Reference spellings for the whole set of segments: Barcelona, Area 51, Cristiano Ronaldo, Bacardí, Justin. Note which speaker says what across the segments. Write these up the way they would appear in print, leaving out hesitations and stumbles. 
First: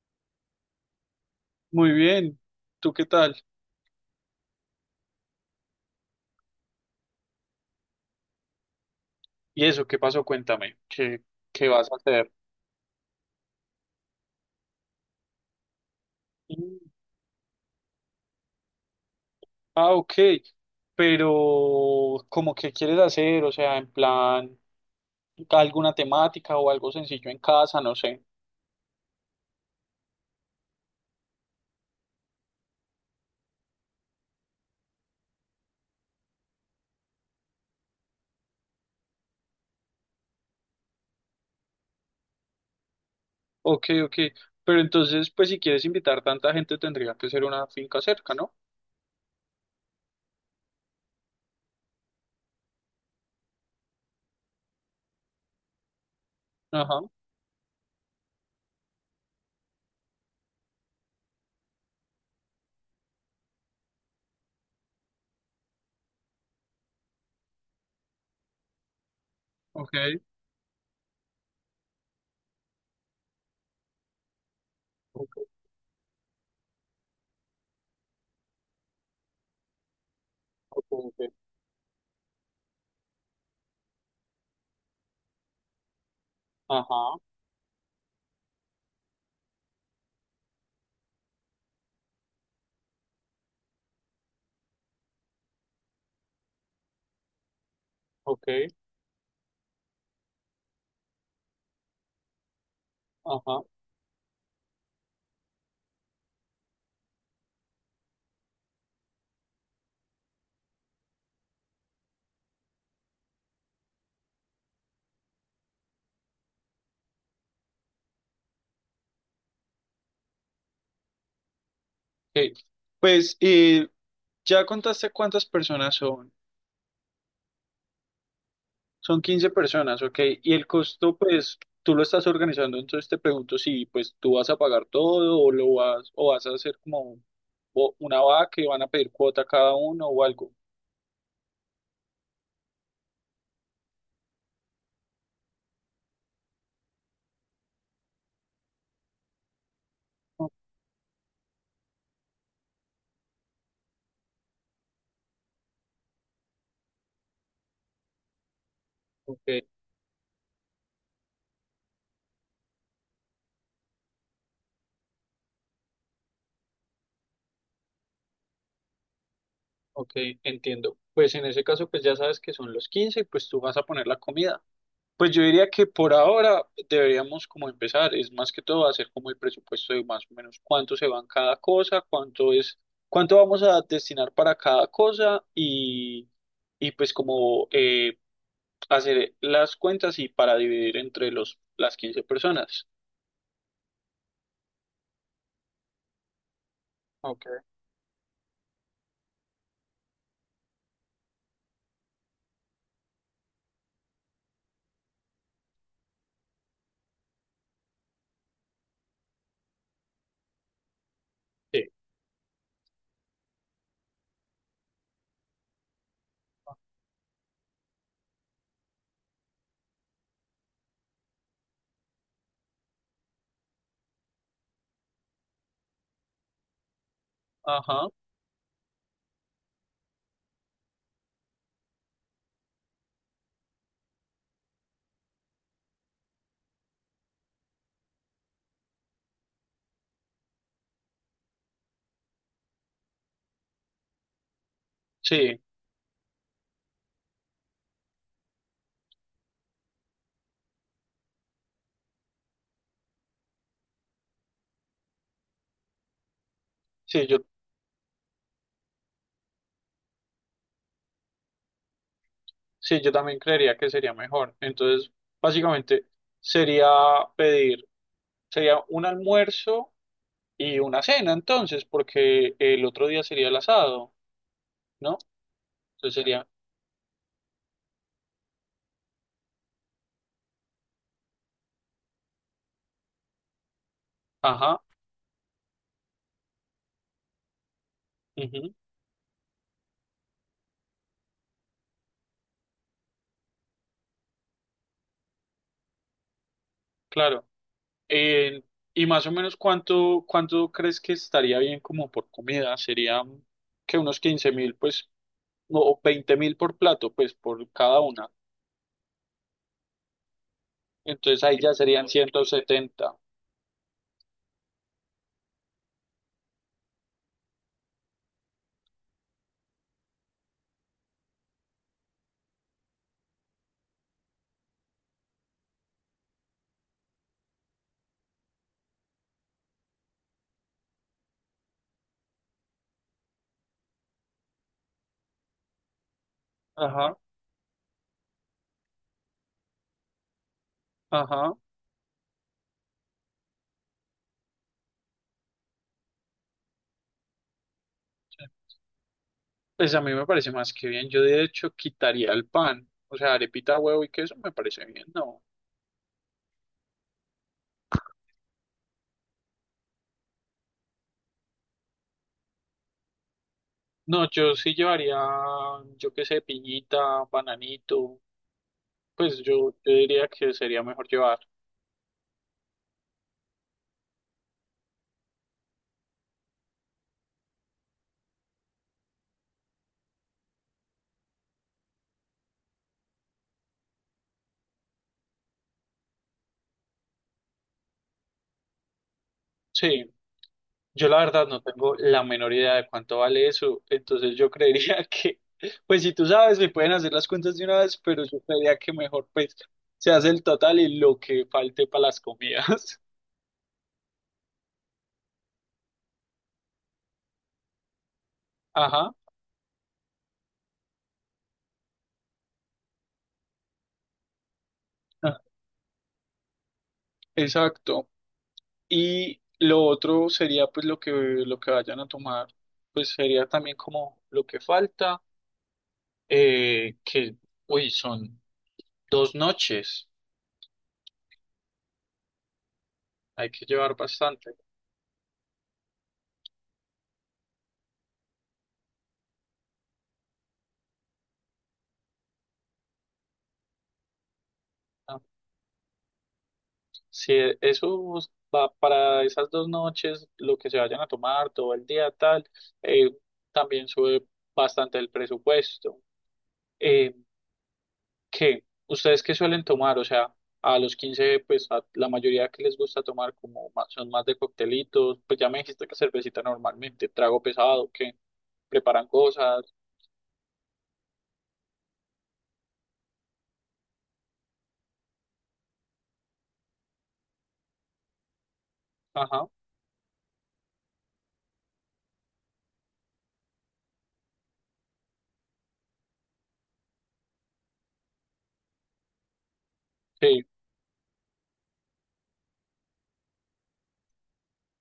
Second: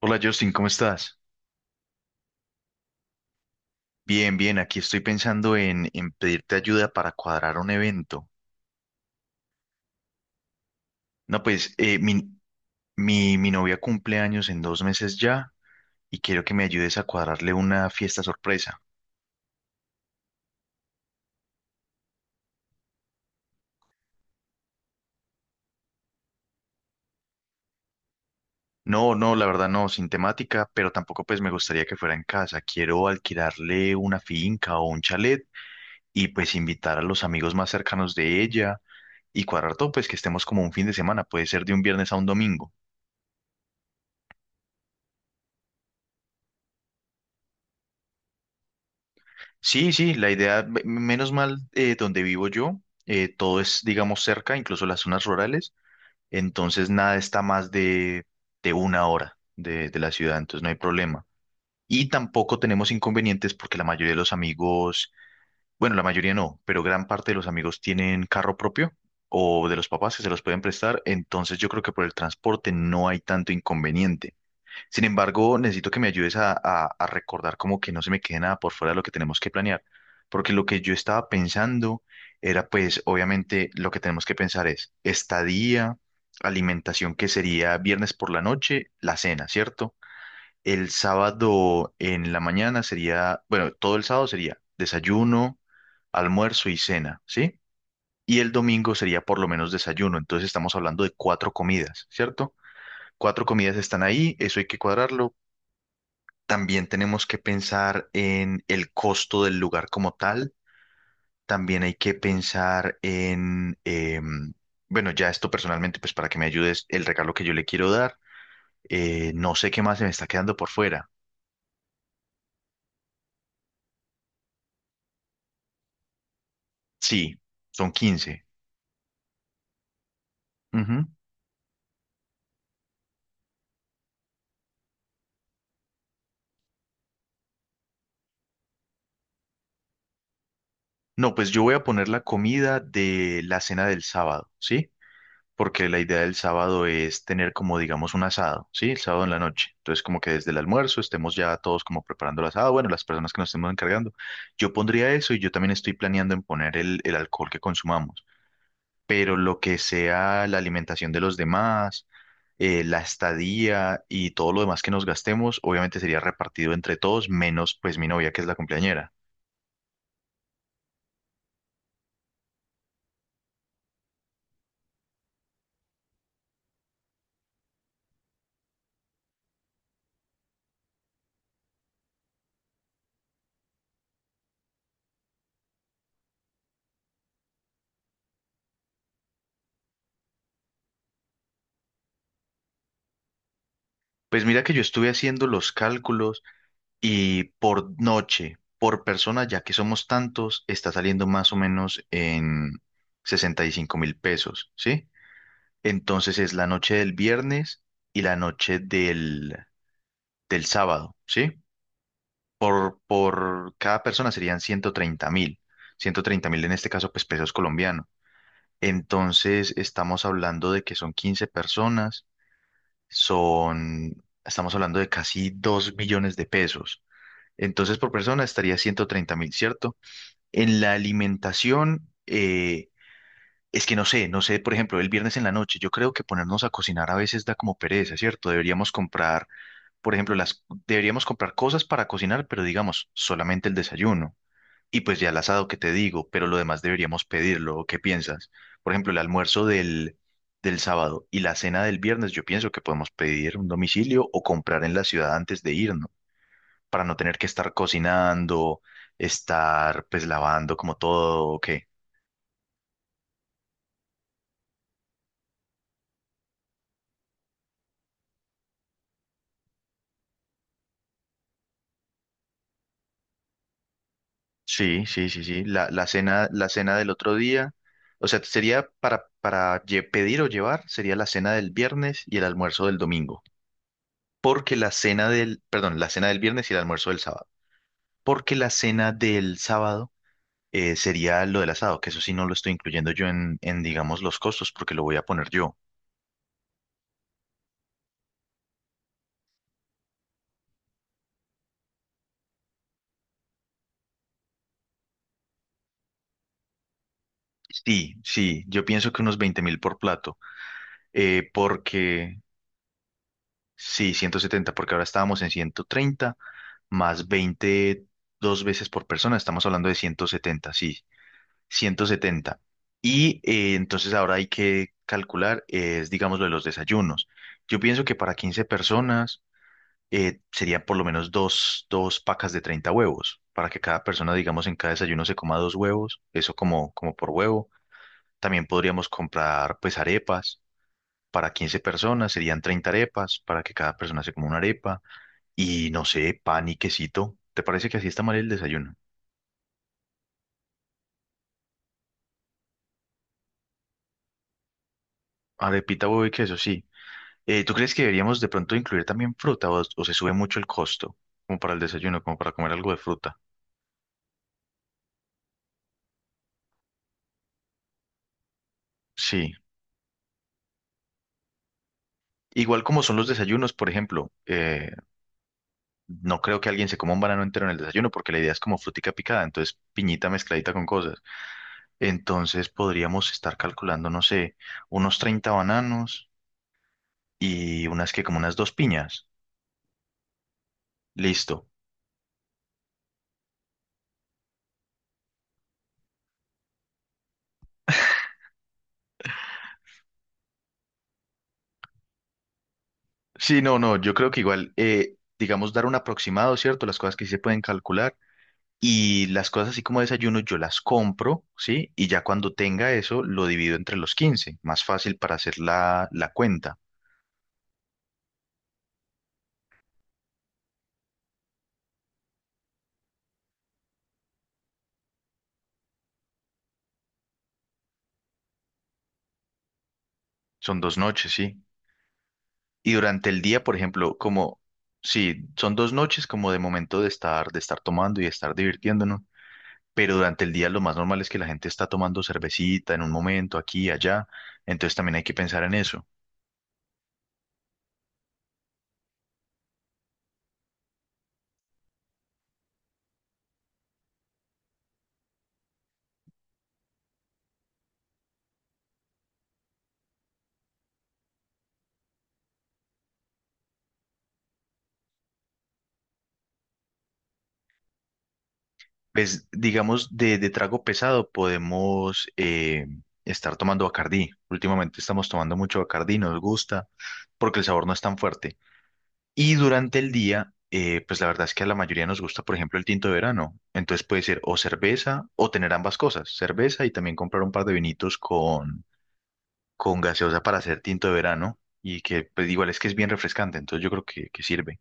Speaker 1: Hola Justin, ¿cómo estás?
Speaker 2: Muy bien, ¿tú qué tal?
Speaker 1: Bien, bien, aquí estoy pensando en pedirte ayuda para cuadrar un evento.
Speaker 2: ¿Y eso qué pasó? Cuéntame, ¿qué,
Speaker 1: No,
Speaker 2: qué
Speaker 1: pues
Speaker 2: vas a hacer?
Speaker 1: mi novia cumple años en 2 meses ya y quiero que me
Speaker 2: Mm.
Speaker 1: ayudes a cuadrarle una fiesta sorpresa.
Speaker 2: Ah, ok, pero ¿cómo qué quieres hacer? O sea, en plan, alguna temática o algo sencillo en casa, no sé.
Speaker 1: No, no, la verdad no, sin temática, pero tampoco pues me gustaría que fuera en casa. Quiero alquilarle una finca o un chalet y pues invitar a los amigos más cercanos de ella y cuadrar todo, pues que estemos como un fin de semana, puede ser de un viernes a un domingo.
Speaker 2: Ok, ok, pero entonces, pues si quieres invitar tanta gente tendría que ser una finca cerca, ¿no?
Speaker 1: Sí, sí, la idea, menos mal, donde vivo yo, todo es, digamos, cerca, incluso las zonas rurales, entonces
Speaker 2: Ajá.
Speaker 1: nada está más de 1 hora de la ciudad, entonces no hay problema. Y tampoco tenemos inconvenientes porque la mayoría de los amigos, bueno, la mayoría no, pero gran parte de los amigos tienen carro propio o de los papás
Speaker 2: Ok,
Speaker 1: que se los pueden prestar, entonces yo creo que por el transporte no hay tanto inconveniente. Sin
Speaker 2: ok,
Speaker 1: embargo, necesito que me ayudes a recordar como que no se me quede nada por fuera de lo que tenemos que planear, porque lo que
Speaker 2: ok,
Speaker 1: yo
Speaker 2: ok.
Speaker 1: estaba pensando era pues obviamente lo que tenemos que pensar es estadía, alimentación
Speaker 2: Ajá.
Speaker 1: que sería viernes por la noche, la cena, ¿cierto? El sábado en la mañana sería, bueno, todo el sábado sería desayuno, almuerzo y cena, ¿sí? Y
Speaker 2: Ok.
Speaker 1: el domingo sería por lo menos desayuno, entonces estamos hablando de cuatro comidas, ¿cierto? Cuatro
Speaker 2: Ajá.
Speaker 1: comidas están ahí, eso hay que cuadrarlo, también tenemos que pensar en el costo del lugar como tal. También hay que pensar en, bueno, ya esto personalmente, pues para que me ayudes, el regalo que yo le quiero dar. No sé qué más se me está quedando por fuera.
Speaker 2: Ok. Pues, ¿ya contaste cuántas personas son?
Speaker 1: Sí, son 15.
Speaker 2: Son 15 personas, ok. Y el
Speaker 1: Ujú.
Speaker 2: costo, pues, tú lo estás organizando, entonces te pregunto si, pues, tú vas a pagar todo o lo vas, o vas a hacer como un- o una vaca que van a pedir cuota cada uno o algo.
Speaker 1: No, pues yo voy a poner la comida de la cena del sábado, ¿sí? Porque la idea del sábado es tener como, digamos, un asado, ¿sí? El sábado en la noche. Entonces, como que desde
Speaker 2: Oh.
Speaker 1: el almuerzo estemos ya todos como preparando el asado, bueno, las personas que nos estemos encargando. Yo pondría eso y yo también estoy planeando en poner el alcohol que consumamos, pero
Speaker 2: Ok,
Speaker 1: lo que sea la alimentación de los demás, la estadía y todo lo demás que nos gastemos, obviamente sería repartido entre todos, menos pues mi novia que es la cumpleañera.
Speaker 2: ok, entiendo. Pues en ese caso, pues ya sabes que son los 15, y pues tú vas a poner la comida. Pues yo diría que por ahora deberíamos como empezar, es más que todo hacer como el presupuesto de más o menos cuánto se va en cada cosa, cuánto es, cuánto vamos a destinar para cada cosa y pues como hacer las cuentas y para dividir entre las 15 personas.
Speaker 1: Pues mira que yo estuve haciendo los cálculos. Y
Speaker 2: Ok.
Speaker 1: por noche, por persona, ya que somos tantos, está saliendo más o menos en 65.000 pesos, ¿sí? Entonces es la noche del viernes y la noche del sábado, ¿sí?
Speaker 2: Sí.
Speaker 1: Por cada persona serían 130.000. Ciento treinta mil en este caso, pues pesos colombianos. Entonces estamos hablando de que son 15 personas, son, estamos hablando de casi 2 millones de pesos. Entonces
Speaker 2: Ajá,
Speaker 1: por persona estaría 130.000, ¿cierto? En la alimentación, es que no sé, no sé, por ejemplo, el viernes en la noche, yo creo que ponernos a cocinar a veces da como pereza, ¿cierto? Deberíamos comprar, por ejemplo, las, deberíamos comprar cosas para cocinar, pero digamos, solamente el desayuno. Y pues ya el
Speaker 2: sí,
Speaker 1: asado que te digo, pero lo demás deberíamos pedirlo. ¿O ¿Qué piensas? Por ejemplo, el almuerzo del sábado y la cena del viernes, yo pienso que podemos pedir un domicilio o comprar en la ciudad antes de irnos, para no
Speaker 2: sí,
Speaker 1: tener
Speaker 2: yo,
Speaker 1: que estar cocinando, estar pues lavando como todo, ¿o qué?
Speaker 2: sí, yo también creería que sería mejor. Entonces, básicamente sería pedir, sería un almuerzo y una cena entonces, porque el otro día sería el asado,
Speaker 1: Sí,
Speaker 2: ¿no?
Speaker 1: sí, sí, sí.
Speaker 2: Entonces sería,
Speaker 1: La cena del otro día, o sea, sería para, pedir o llevar, sería la cena del viernes y el almuerzo del domingo. Porque
Speaker 2: ajá,
Speaker 1: la cena del, perdón, la cena del viernes y el almuerzo del sábado. Porque la
Speaker 2: ujú,
Speaker 1: cena del sábado sería lo del asado, que eso sí no lo estoy incluyendo yo en, digamos, los costos, porque lo voy a poner yo.
Speaker 2: claro. Eh, y más o menos cuánto crees que estaría bien como por comida, sería que unos 15.000, pues, no, o 20.000 por plato, pues, por cada
Speaker 1: Sí,
Speaker 2: una.
Speaker 1: sí, yo pienso que unos 20.000 por plato.
Speaker 2: Entonces
Speaker 1: eh,
Speaker 2: ahí ya serían
Speaker 1: porque,
Speaker 2: 170.
Speaker 1: sí, 170 porque ahora estábamos en 130. Más 20 dos veces por persona, estamos hablando de 170, sí, ciento setenta. Y entonces ahora hay que calcular, es, digamos, lo de los desayunos. Yo pienso que para 15 personas, sería por lo menos dos pacas de 30 huevos, para que cada persona, digamos, en cada desayuno se coma dos huevos, eso como, como
Speaker 2: Ajá,
Speaker 1: por huevo. También podríamos comprar, pues, arepas. Para
Speaker 2: ajá.
Speaker 1: 15 personas serían 30 arepas, para que cada persona se coma una arepa. Y no sé, pan y quesito. ¿Te parece que así está mal
Speaker 2: Sí.
Speaker 1: el desayuno?
Speaker 2: Pues a mí me parece más que bien. Yo de hecho quitaría el pan. O sea, arepita, huevo y queso me parece bien. No.
Speaker 1: Arepita, huevo y queso, sí. ¿Tú crees que deberíamos de pronto incluir también fruta o se sube mucho el costo? Como para el desayuno, como para comer algo de fruta.
Speaker 2: No, yo sí llevaría, yo qué sé, piñita, bananito. Pues
Speaker 1: Sí.
Speaker 2: yo diría que sería mejor llevar.
Speaker 1: Igual como son los desayunos, por ejemplo, no creo que alguien se coma un banano entero en el desayuno porque la idea es como frutica picada, entonces piñita mezcladita con cosas. Entonces podríamos estar calculando, no sé, unos 30 bananos y unas que como unas dos piñas.
Speaker 2: Sí, yo la verdad no
Speaker 1: Listo.
Speaker 2: tengo la menor idea de cuánto vale eso. Entonces yo creería que, pues si tú sabes, me pueden hacer las cuentas de una vez, pero yo creería que mejor pues se hace el total y lo que falte para las comidas.
Speaker 1: Sí, no, no, yo creo que igual, digamos, dar un aproximado, ¿cierto? Las cosas que sí se pueden calcular
Speaker 2: Ajá,
Speaker 1: y las cosas así como desayuno yo las compro, ¿sí? Y ya cuando tenga eso lo divido entre los 15, más fácil para
Speaker 2: ah,
Speaker 1: hacer la cuenta.
Speaker 2: exacto. Y lo otro sería pues lo que vayan a tomar, pues sería también como lo que falta, que, uy, son 2 noches,
Speaker 1: Son 2 noches, ¿sí? Y durante el
Speaker 2: hay
Speaker 1: día,
Speaker 2: que
Speaker 1: por
Speaker 2: llevar
Speaker 1: ejemplo,
Speaker 2: bastante,
Speaker 1: como, sí, son 2 noches como de momento de estar tomando y de estar divirtiéndonos, pero durante el día lo más normal es que la gente está tomando cervecita en un momento, aquí y allá, entonces también
Speaker 2: ¿no?
Speaker 1: hay que pensar en eso.
Speaker 2: Si eso va para esas 2 noches, lo que se vayan a tomar todo el día, tal, eh, también sube bastante el presupuesto. Eh, ¿Qué? ¿Ustedes qué suelen tomar? O sea, a los 15 pues a la mayoría que les gusta tomar como son más de coctelitos, pues ya me dijiste que cervecita normalmente, trago pesado, que preparan
Speaker 1: Pues
Speaker 2: cosas,
Speaker 1: digamos, de trago pesado podemos estar tomando Bacardí. Últimamente estamos tomando mucho Bacardí, nos gusta, porque el sabor no es tan fuerte.
Speaker 2: ajá,
Speaker 1: Y durante el día, pues la verdad es que a la mayoría nos gusta, por ejemplo, el tinto de verano. Entonces puede ser o cerveza o tener ambas cosas, cerveza y también comprar un par de vinitos con gaseosa
Speaker 2: sí.
Speaker 1: para hacer tinto de verano. Y que pues igual es que es bien refrescante, entonces yo creo que sirve.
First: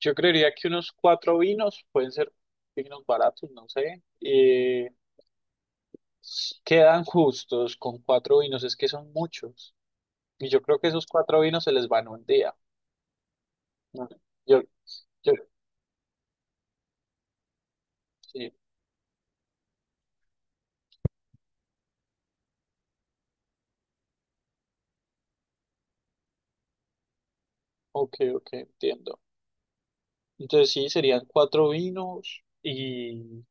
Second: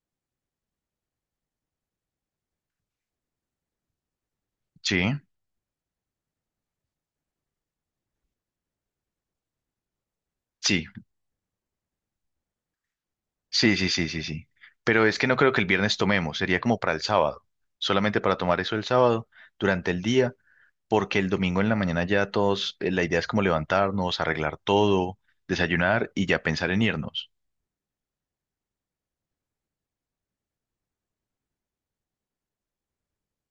Speaker 2: Yo creería que unos cuatro vinos, pueden ser vinos baratos, no sé,
Speaker 1: Sí,
Speaker 2: quedan justos con cuatro vinos, es que son muchos. Y yo creo
Speaker 1: sí,
Speaker 2: que esos cuatro vinos se les van un día.
Speaker 1: sí, sí, sí,
Speaker 2: Ujú.
Speaker 1: sí, sí.
Speaker 2: Yo,
Speaker 1: Pero es que
Speaker 2: yo,
Speaker 1: no creo que el viernes tomemos, sería como para el sábado, solamente para
Speaker 2: sí,
Speaker 1: tomar eso el sábado durante el día, porque el domingo en la mañana ya todos, la idea es como levantarnos, arreglar todo, desayunar y ya pensar en irnos.
Speaker 2: ok, ok, entiendo. Entonces sí, serían cuatro vinos y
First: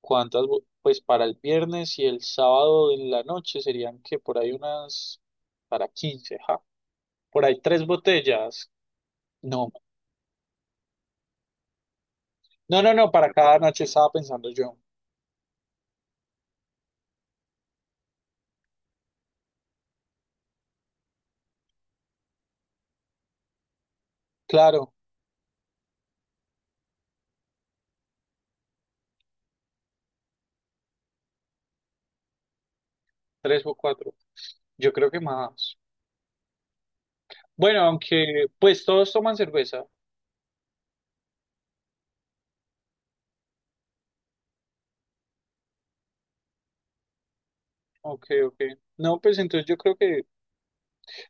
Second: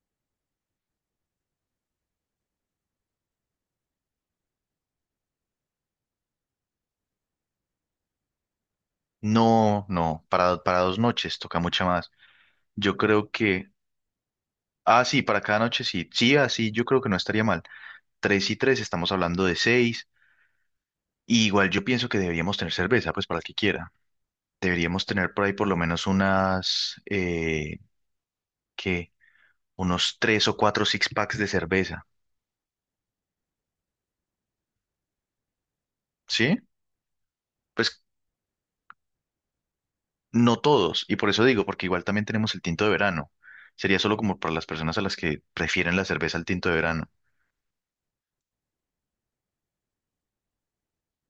Speaker 2: cuántas, pues para el viernes y el sábado en la noche serían que por ahí unas, para 15 ja, por ahí tres botellas. No,
Speaker 1: No, no, para 2 noches toca mucha más.
Speaker 2: no, no,
Speaker 1: Yo
Speaker 2: no,
Speaker 1: creo
Speaker 2: para cada
Speaker 1: que,
Speaker 2: noche estaba pensando yo.
Speaker 1: ah, sí, para cada noche sí, sí, así, yo creo que no estaría mal. Tres y tres, estamos hablando de seis, y igual yo pienso que deberíamos tener cerveza, pues para el que quiera.
Speaker 2: Claro,
Speaker 1: Deberíamos tener por ahí por lo menos unas que unos tres o cuatro six packs de cerveza,
Speaker 2: tres o cuatro. Yo creo que más.
Speaker 1: ¿sí?
Speaker 2: Bueno,
Speaker 1: Pues
Speaker 2: aunque pues todos toman cerveza.
Speaker 1: no todos, y por eso digo, porque igual también tenemos el tinto de verano. Sería solo como para las personas a las que prefieren la cerveza al tinto de verano.
Speaker 2: Ok, ok. No, pues entonces yo creo que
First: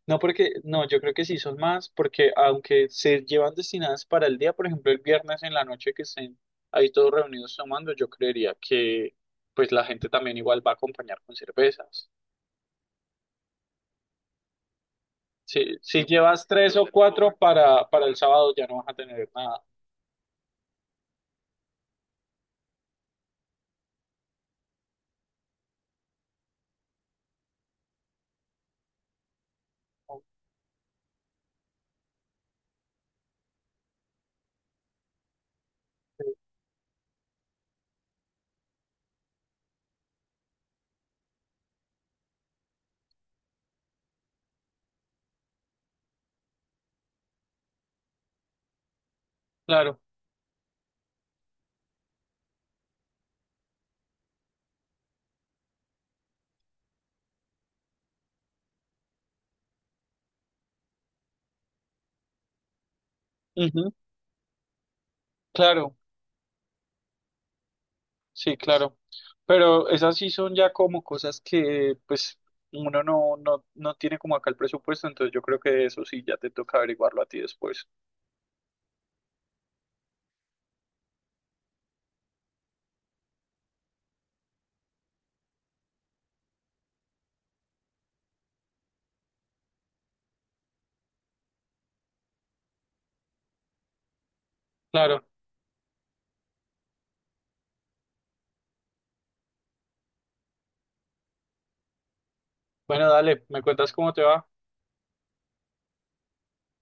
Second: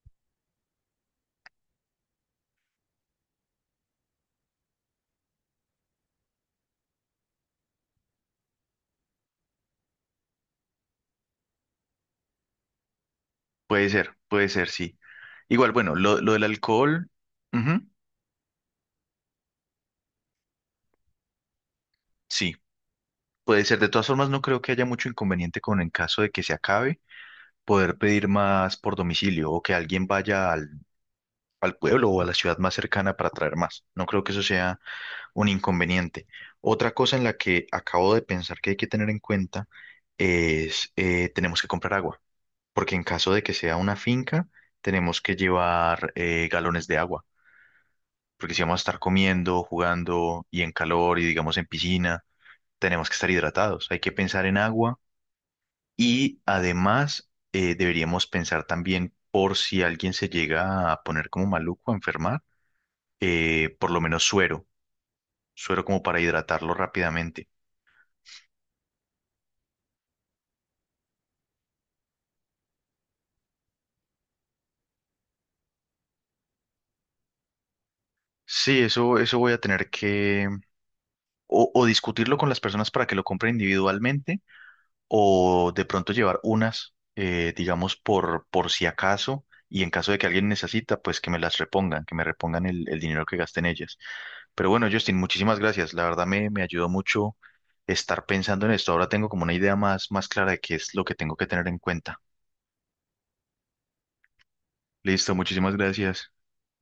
Speaker 2: no, porque, no, yo creo que sí son más, porque aunque se llevan destinadas para el día, por ejemplo, el viernes en la noche que estén ahí todos reunidos tomando, yo creería que pues la gente también igual va a acompañar con cervezas.
Speaker 1: Puede ser, sí.
Speaker 2: Si,
Speaker 1: Igual, bueno,
Speaker 2: si
Speaker 1: lo del
Speaker 2: llevas tres o
Speaker 1: alcohol,
Speaker 2: cuatro
Speaker 1: ujú,
Speaker 2: para, el sábado ya no vas a tener nada.
Speaker 1: sí, puede ser. De todas formas, no creo que haya mucho inconveniente con en caso de que se acabe, poder pedir más por domicilio o que alguien
Speaker 2: Ok.
Speaker 1: vaya al pueblo o a la ciudad más cercana para traer más. No creo que eso sea un inconveniente. Otra cosa en la que acabo de pensar que hay que tener en cuenta es, tenemos que comprar agua, porque en caso de que sea una finca, tenemos que llevar galones de agua, porque si vamos a estar comiendo,
Speaker 2: Claro,
Speaker 1: jugando y en calor y digamos en piscina, tenemos que estar hidratados. Hay que pensar en agua y además deberíamos pensar también por si alguien se llega a poner como maluco, a enfermar, por
Speaker 2: ujú,
Speaker 1: lo menos suero, suero
Speaker 2: claro,
Speaker 1: como para hidratarlo rápidamente.
Speaker 2: sí, claro. Pero esas sí son ya como cosas que pues uno no, no, no tiene como acá el presupuesto, entonces yo creo que eso sí ya te toca averiguarlo a ti después.
Speaker 1: Sí, eso voy a tener que o discutirlo con las personas para que lo compren individualmente o de pronto llevar unas, digamos, por si acaso y en caso de que alguien necesita, pues que me las repongan, que me repongan el dinero que gasté en ellas. Pero bueno, Justin,
Speaker 2: Claro.
Speaker 1: muchísimas gracias. La verdad me ayudó mucho estar pensando en esto. Ahora tengo como una idea más, más clara de qué es lo que tengo que tener en cuenta.
Speaker 2: Bueno, dale, me cuentas cómo te va.
Speaker 1: Listo, muchísimas gracias.